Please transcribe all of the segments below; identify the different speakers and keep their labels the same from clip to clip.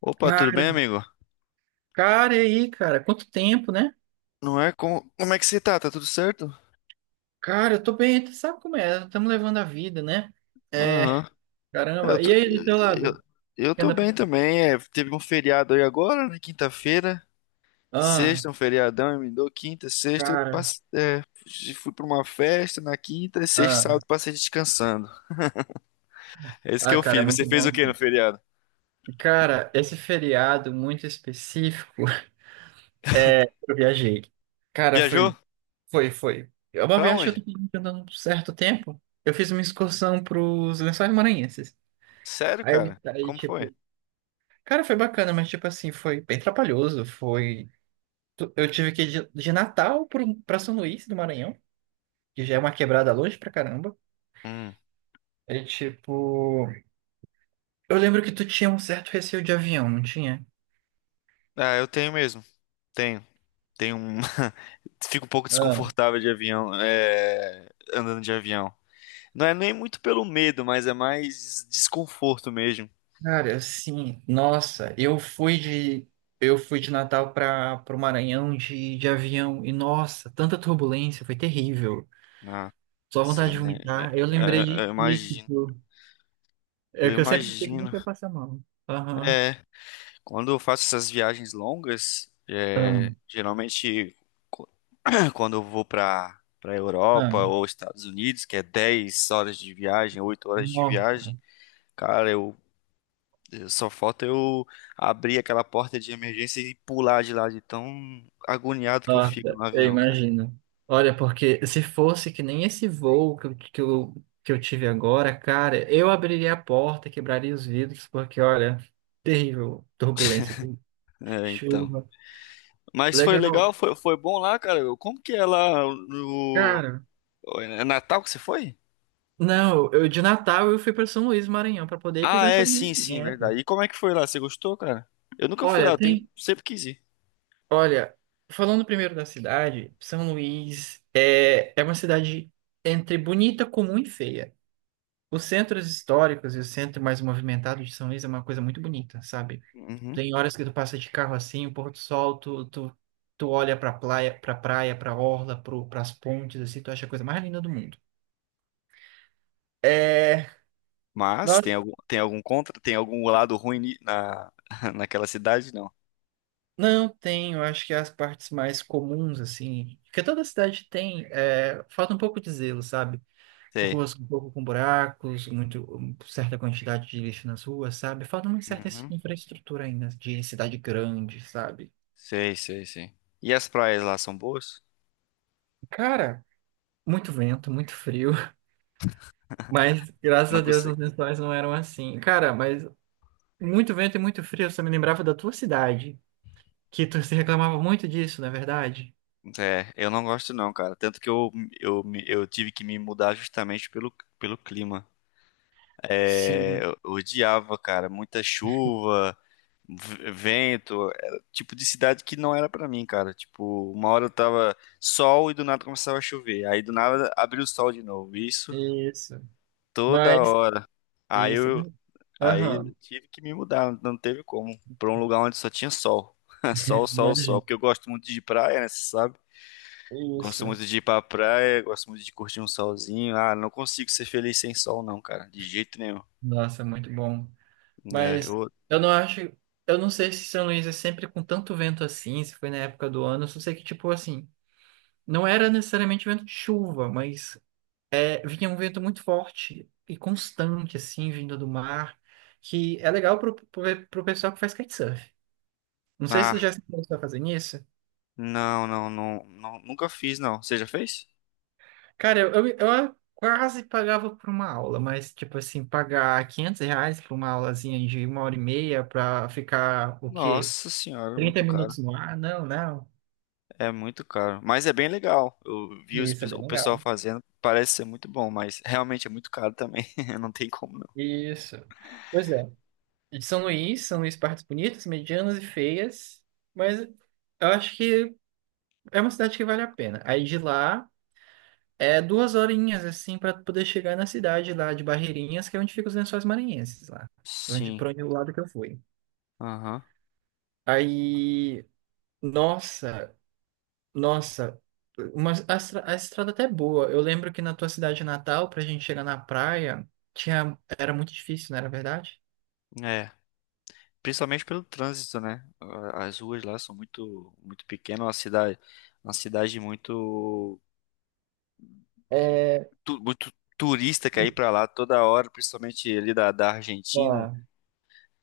Speaker 1: Opa, tudo
Speaker 2: Cara,
Speaker 1: bem, amigo?
Speaker 2: cara, e aí, cara? Quanto tempo, né?
Speaker 1: Não é? Como é que você tá? Tá tudo certo?
Speaker 2: Cara, eu tô bem, tu sabe como é? Estamos levando a vida, né? É,
Speaker 1: Aham. Eu
Speaker 2: caramba.
Speaker 1: tô...
Speaker 2: E aí, do teu lado?
Speaker 1: Eu... eu
Speaker 2: Que
Speaker 1: tô
Speaker 2: anda
Speaker 1: bem
Speaker 2: pensando?
Speaker 1: também. É, teve um feriado aí agora, na quinta-feira.
Speaker 2: Ah,
Speaker 1: Sexta, um feriadão, emendou quinta, sexta.
Speaker 2: cara.
Speaker 1: Fui pra uma festa na quinta, e sexta, e
Speaker 2: Ah,
Speaker 1: sábado passei descansando. É isso que
Speaker 2: ah,
Speaker 1: eu
Speaker 2: cara, é
Speaker 1: fiz. Você
Speaker 2: muito
Speaker 1: fez
Speaker 2: bom
Speaker 1: o que no
Speaker 2: isso.
Speaker 1: feriado?
Speaker 2: Cara, esse feriado muito específico, eu viajei. Cara,
Speaker 1: Viajou?
Speaker 2: foi. É uma
Speaker 1: Pra
Speaker 2: viagem que eu tô
Speaker 1: onde?
Speaker 2: planejando há um certo tempo. Eu fiz uma excursão pros Lençóis Maranhenses.
Speaker 1: Sério,
Speaker 2: Aí,
Speaker 1: cara?
Speaker 2: aí,
Speaker 1: Como foi?
Speaker 2: tipo, cara, foi bacana, mas, tipo assim, foi bem trabalhoso, foi Eu tive que ir de Natal pra São Luís do Maranhão, que já é uma quebrada longe pra caramba.
Speaker 1: Hum.
Speaker 2: É tipo. Eu lembro que tu tinha um certo receio de avião, não tinha?
Speaker 1: Ah, eu tenho mesmo. Tenho. Tenho um. Fico um pouco
Speaker 2: Ah,
Speaker 1: desconfortável de avião, andando de avião. Não é nem muito pelo medo, mas é mais desconforto mesmo.
Speaker 2: cara, assim, nossa, Eu fui de Natal para o Maranhão de avião e, nossa, tanta turbulência, foi terrível. Só vontade
Speaker 1: Nossa,
Speaker 2: de
Speaker 1: né?
Speaker 2: vomitar. Eu
Speaker 1: É,
Speaker 2: lembrei de
Speaker 1: é, eu
Speaker 2: que,
Speaker 1: imagino.
Speaker 2: tipo, é
Speaker 1: Eu
Speaker 2: que eu sempre achei que
Speaker 1: imagino.
Speaker 2: nunca ia passar mal. Aham.
Speaker 1: É, quando eu faço essas viagens longas,
Speaker 2: Ah,
Speaker 1: geralmente co- quando eu vou para Europa ou Estados Unidos, que é 10 horas de viagem, 8 horas de
Speaker 2: ah.
Speaker 1: viagem, cara, só falta eu abrir aquela porta de emergência e pular de lá de tão agoniado que eu fico
Speaker 2: Nossa,
Speaker 1: no
Speaker 2: eu
Speaker 1: avião, cara.
Speaker 2: imagino. Olha, porque se fosse que nem esse voo que eu tive agora, cara, eu abriria a porta, quebraria os vidros, porque, olha, terrível turbulência,
Speaker 1: É, então.
Speaker 2: chuva.
Speaker 1: Mas foi
Speaker 2: Legal.
Speaker 1: legal, foi bom lá, cara. Como que é lá no.
Speaker 2: Cara,
Speaker 1: É Natal que você foi?
Speaker 2: não, eu de Natal eu fui para São Luís, Maranhão, para poder ir para os
Speaker 1: Ah, é,
Speaker 2: Lençóis
Speaker 1: sim, sim,
Speaker 2: Maranhenses.
Speaker 1: verdade. E como é que foi lá? Você gostou, cara? Eu nunca fui lá,
Speaker 2: Olha, tem.
Speaker 1: sempre quis ir.
Speaker 2: Olha, falando primeiro da cidade, São Luís é uma cidade entre bonita, comum e feia. Os centros históricos e o centro mais movimentado de São Luís é uma coisa muito bonita, sabe?
Speaker 1: Uhum.
Speaker 2: Tem horas que tu passa de carro assim, o pôr do sol, tu olha pra praia, pra orla, pras pontes, assim, tu acha a coisa mais linda do mundo. É,
Speaker 1: Mas
Speaker 2: nós
Speaker 1: tem algum contra, tem algum lado ruim naquela cidade? Não.
Speaker 2: não tem, eu acho que as partes mais comuns, assim, porque toda cidade tem, é, falta um pouco de zelo, sabe?
Speaker 1: Sei.
Speaker 2: Ruas um pouco com buracos, muito, certa quantidade de lixo nas ruas, sabe? Falta uma certa
Speaker 1: Uhum.
Speaker 2: infraestrutura ainda de cidade grande, sabe?
Speaker 1: Sei, sei, sei. E as praias lá são boas?
Speaker 2: Cara, muito vento, muito frio. Mas graças
Speaker 1: Não
Speaker 2: a Deus os
Speaker 1: consigo.
Speaker 2: lençóis não eram assim. Cara, mas muito vento e muito frio, você me lembrava da tua cidade, que tu se reclamava muito disso, não é verdade?
Speaker 1: É, eu não gosto não, cara. Tanto que eu tive que me mudar justamente pelo clima. É,
Speaker 2: Sim,
Speaker 1: eu odiava, cara, muita chuva, vento, era o tipo de cidade que não era pra mim, cara. Tipo, uma hora eu tava sol e do nada começava a chover. Aí do nada abriu o sol de novo. Isso
Speaker 2: isso.
Speaker 1: toda
Speaker 2: Mas,
Speaker 1: hora. Aí
Speaker 2: isso.
Speaker 1: eu, aí
Speaker 2: Aham,
Speaker 1: eu tive que me mudar, não teve como, pra um lugar onde só tinha sol. Sol, sol, sol,
Speaker 2: imagina.
Speaker 1: porque eu gosto muito de praia, né, você sabe? Gosto
Speaker 2: Isso.
Speaker 1: muito de ir pra praia, gosto muito de curtir um solzinho. Ah, não consigo ser feliz sem sol, não, cara, de jeito nenhum.
Speaker 2: Nossa, muito bom.
Speaker 1: É,
Speaker 2: Mas eu não acho. Eu não sei se São Luís é sempre com tanto vento assim, se foi na época do ano. Eu só sei que, tipo, assim, não era necessariamente vento de chuva, mas é, vinha um vento muito forte e constante, assim, vindo do mar, que é legal pro pessoal que faz kitesurf. Não sei se você
Speaker 1: ah,
Speaker 2: já se começou a fazer isso.
Speaker 1: não, não, não, não, nunca fiz, não. Você já fez?
Speaker 2: Cara, eu quase pagava por uma aula, mas, tipo assim, pagar R$ 500 por uma aulazinha de uma hora e meia pra ficar, o quê?
Speaker 1: Nossa senhora, é
Speaker 2: trinta
Speaker 1: muito caro.
Speaker 2: minutos no ar? Não, não.
Speaker 1: É muito caro. Mas é bem legal. Eu vi
Speaker 2: Isso é bem
Speaker 1: o pessoal
Speaker 2: legal.
Speaker 1: fazendo, parece ser muito bom, mas realmente é muito caro também. Não tem como não.
Speaker 2: Isso. Pois é. E de São Luís, São Luís partes bonitas, medianas e feias, mas eu acho que é uma cidade que vale a pena. Aí de lá é duas horinhas assim para poder chegar na cidade lá de Barreirinhas, que é onde ficam os Lençóis Maranhenses lá, pra onde
Speaker 1: Sim,
Speaker 2: para onde o lado que eu fui.
Speaker 1: aham.
Speaker 2: Aí, nossa, nossa, a estrada até é boa. Eu lembro que na tua cidade natal, pra gente chegar na praia, tinha era muito difícil, não era verdade?
Speaker 1: É. Principalmente pelo trânsito, né? Ah, as ruas lá são muito, muito pequenas, uma cidade muito,
Speaker 2: É.
Speaker 1: muito turista que aí pra lá toda hora, principalmente ali da Argentina.
Speaker 2: Ufa.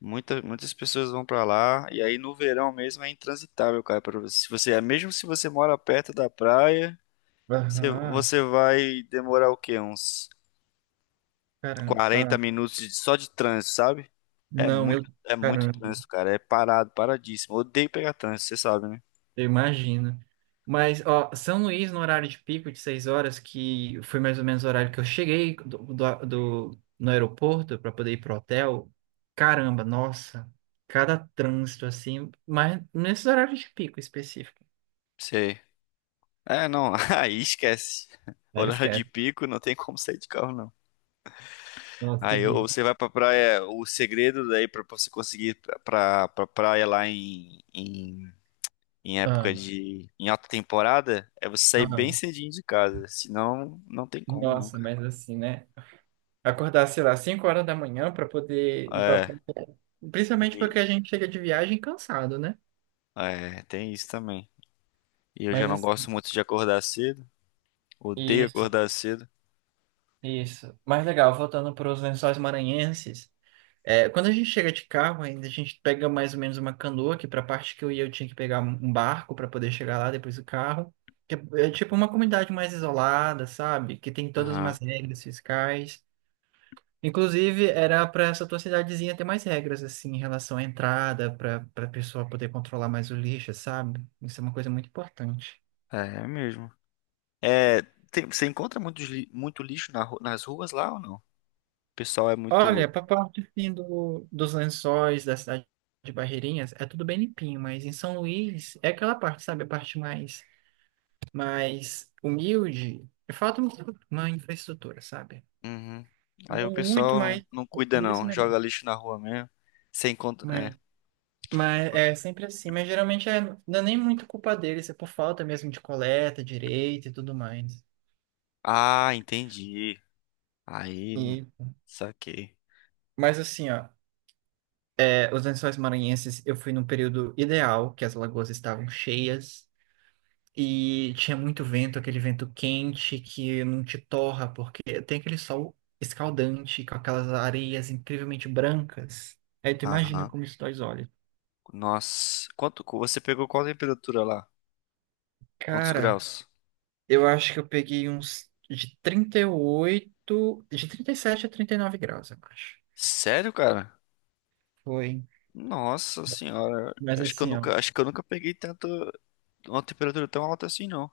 Speaker 1: Muitas pessoas vão pra lá e aí no verão mesmo é intransitável, cara, para você. Se você, mesmo se você mora perto da praia, você,
Speaker 2: Aham.
Speaker 1: você vai demorar o quê? Uns
Speaker 2: Caramba.
Speaker 1: 40 minutos só de trânsito, sabe? É
Speaker 2: Não, eu.
Speaker 1: muito, é muito
Speaker 2: Caramba.
Speaker 1: trânsito, cara. É parado, paradíssimo. Odeio pegar trânsito, você sabe, né?
Speaker 2: Eu imagino. Mas, ó, São Luís, no horário de pico de 6 horas, que foi mais ou menos o horário que eu cheguei no aeroporto para poder ir pro hotel, caramba, nossa, cada trânsito assim, mas nesses horários de pico específico,
Speaker 1: Sei. É, não, aí esquece.
Speaker 2: aí
Speaker 1: Horário de
Speaker 2: esquece.
Speaker 1: pico, não tem como sair de carro, não.
Speaker 2: Nossa,
Speaker 1: Aí
Speaker 2: terrível.
Speaker 1: ou você vai pra praia, o segredo daí pra você conseguir pra praia lá em, em época
Speaker 2: Ah,
Speaker 1: de, em alta temporada, é você sair
Speaker 2: ah,
Speaker 1: bem cedinho de casa. Senão, não tem como, não,
Speaker 2: nossa,
Speaker 1: cara.
Speaker 2: mas assim, né? Acordar, sei lá, 5 horas da manhã para poder ir para.
Speaker 1: É,
Speaker 2: Principalmente
Speaker 1: e-
Speaker 2: porque a gente chega de viagem cansado, né?
Speaker 1: tem isso também. E eu já
Speaker 2: Mas
Speaker 1: não gosto
Speaker 2: assim,
Speaker 1: muito de acordar cedo. Odeio
Speaker 2: isso.
Speaker 1: acordar cedo.
Speaker 2: Isso. Mas legal, voltando para os Lençóis Maranhenses. Quando a gente chega de carro, ainda a gente pega mais ou menos uma canoa, que para a parte que eu ia eu tinha que pegar um barco para poder chegar lá depois do carro. Que é tipo uma comunidade mais isolada, sabe? Que tem todas
Speaker 1: Aham.
Speaker 2: umas regras fiscais. Inclusive, era para essa tua cidadezinha ter mais regras, assim, em relação à entrada, para a pessoa poder controlar mais o lixo, sabe? Isso é uma coisa muito importante.
Speaker 1: É mesmo. É, você encontra muito lixo nas ruas lá ou não? O pessoal é muito.
Speaker 2: Olha, para a parte assim, dos lençóis da cidade de Barreirinhas, é tudo bem limpinho, mas em São Luís é aquela parte, sabe? A parte mais humilde. Falta uma infraestrutura, sabe?
Speaker 1: Uhum. Aí o
Speaker 2: Não muito,
Speaker 1: pessoal
Speaker 2: mas
Speaker 1: não, não cuida,
Speaker 2: poderia ser
Speaker 1: não.
Speaker 2: melhor.
Speaker 1: Joga lixo na rua mesmo. Você encontra.
Speaker 2: Mas,
Speaker 1: É.
Speaker 2: mas é sempre assim. Mas geralmente é, não é nem muito culpa deles, é por falta mesmo de coleta, direito e tudo mais.
Speaker 1: Ah, entendi. Aí,
Speaker 2: E,
Speaker 1: saquei.
Speaker 2: mas assim, ó, os lençóis maranhenses, eu fui num período ideal, que as lagoas estavam cheias. E tinha muito vento, aquele vento quente que não te torra, porque tem aquele sol escaldante com aquelas areias incrivelmente brancas. Aí tu imagina
Speaker 1: Aham.
Speaker 2: como isso dói os olhos.
Speaker 1: Nossa, quanto você pegou qual temperatura lá? Quantos
Speaker 2: Cara,
Speaker 1: graus?
Speaker 2: eu acho que eu peguei uns de 37 a 39 graus, eu acho.
Speaker 1: Sério, cara?
Speaker 2: Foi.
Speaker 1: Nossa senhora,
Speaker 2: Mas
Speaker 1: acho que eu
Speaker 2: assim, ó,
Speaker 1: nunca, acho que eu nunca peguei tanto uma temperatura tão alta assim, não.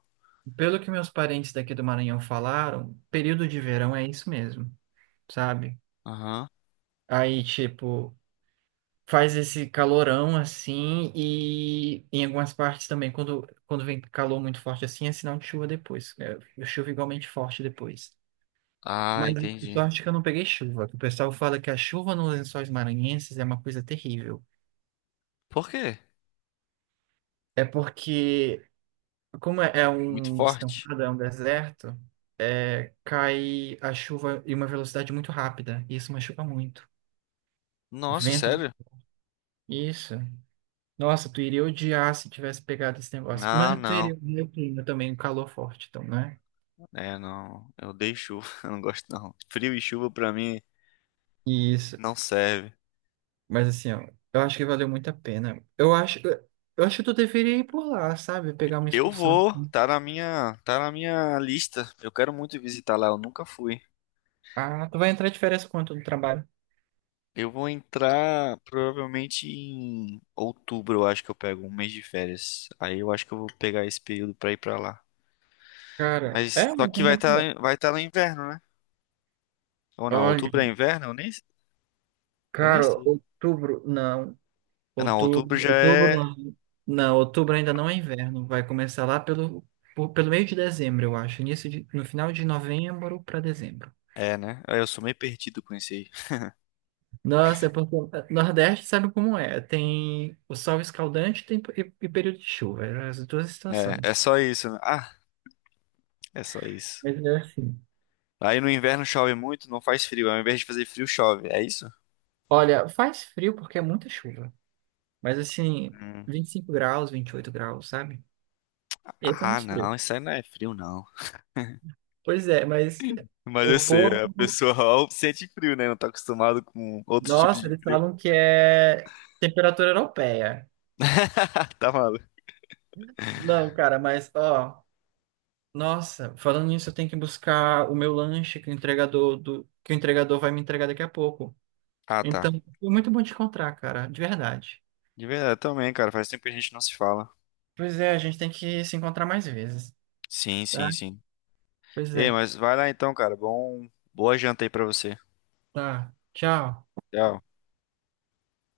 Speaker 2: pelo que meus parentes daqui do Maranhão falaram, período de verão é isso mesmo, sabe?
Speaker 1: Aham.
Speaker 2: Aí, tipo, faz esse calorão assim e em algumas partes também quando vem calor muito forte assim é sinal de chuva depois é, chuva igualmente forte depois
Speaker 1: Ah,
Speaker 2: mas eu
Speaker 1: entendi.
Speaker 2: só acho que eu não peguei chuva que o pessoal fala que a chuva nos Lençóis Maranhenses é uma coisa terrível
Speaker 1: Por quê?
Speaker 2: é porque como é
Speaker 1: Muito
Speaker 2: um
Speaker 1: forte.
Speaker 2: descampado é um deserto é, cai a chuva em uma velocidade muito rápida e isso machuca muito
Speaker 1: Nossa,
Speaker 2: vento
Speaker 1: sério?
Speaker 2: isso. Nossa, tu iria odiar se tivesse pegado esse negócio.
Speaker 1: Ah,
Speaker 2: Mas tu
Speaker 1: não.
Speaker 2: iria ver o clima também, o calor forte, então, né?
Speaker 1: É, não. Eu odeio chuva, eu não gosto não. Frio e chuva pra mim
Speaker 2: Isso.
Speaker 1: não serve.
Speaker 2: Mas assim, ó, eu acho que valeu muito a pena. Eu acho que tu deveria ir por lá, sabe? Pegar uma
Speaker 1: Eu
Speaker 2: excursão.
Speaker 1: vou, tá na minha lista. Eu quero muito visitar lá, eu nunca fui.
Speaker 2: Ah, tu vai entrar de férias quanto no trabalho?
Speaker 1: Eu vou entrar provavelmente em outubro, eu acho que eu pego um mês de férias. Aí eu acho que eu vou pegar esse período pra ir pra lá.
Speaker 2: Cara,
Speaker 1: Mas
Speaker 2: é
Speaker 1: só
Speaker 2: um
Speaker 1: que vai
Speaker 2: tempo bom.
Speaker 1: estar vai tá no inverno, né? Ou não,
Speaker 2: Olha,
Speaker 1: outubro é inverno? Eu nem
Speaker 2: cara,
Speaker 1: sei.
Speaker 2: outubro, não.
Speaker 1: Não, outubro já
Speaker 2: Outubro
Speaker 1: é.
Speaker 2: não. Não, outubro ainda não é inverno. Vai começar lá pelo meio de dezembro, eu acho. Início de, no final de novembro para dezembro.
Speaker 1: É, né? Aí eu sou meio perdido com isso aí.
Speaker 2: Nossa, é porque o Nordeste sabe como é. Tem o sol escaldante e período de chuva. Eram as duas
Speaker 1: É,
Speaker 2: situações.
Speaker 1: é só isso, né? Ah, é só isso.
Speaker 2: Mas é assim.
Speaker 1: Aí no inverno chove muito, não faz frio. Ao invés de fazer frio, chove. É isso?
Speaker 2: Olha, faz frio porque é muita chuva. Mas assim,
Speaker 1: Hum.
Speaker 2: 25 graus, 28 graus, sabe? Esse é
Speaker 1: Ah,
Speaker 2: muito frio.
Speaker 1: não, isso aí não é frio, não.
Speaker 2: Pois é, mas
Speaker 1: Mas eu
Speaker 2: o
Speaker 1: sei,
Speaker 2: povo,
Speaker 1: a pessoa ó, sente frio, né? Não tá acostumado com outros tipos
Speaker 2: nossa,
Speaker 1: de
Speaker 2: eles
Speaker 1: frio.
Speaker 2: falam que é temperatura europeia.
Speaker 1: Tá maluco.
Speaker 2: Não, cara, mas ó, nossa, falando nisso, eu tenho que buscar o meu lanche que o entregador vai me entregar daqui a pouco.
Speaker 1: Ah, tá.
Speaker 2: Então, foi muito bom te encontrar, cara, de verdade.
Speaker 1: De verdade, também, cara. Faz tempo que a gente não se fala.
Speaker 2: Pois é, a gente tem que se encontrar mais vezes,
Speaker 1: Sim,
Speaker 2: tá?
Speaker 1: sim, sim.
Speaker 2: Pois
Speaker 1: Ei,
Speaker 2: é,
Speaker 1: mas vai lá então, cara. Bom, boa janta aí pra você.
Speaker 2: tá. Tchau.
Speaker 1: Tchau.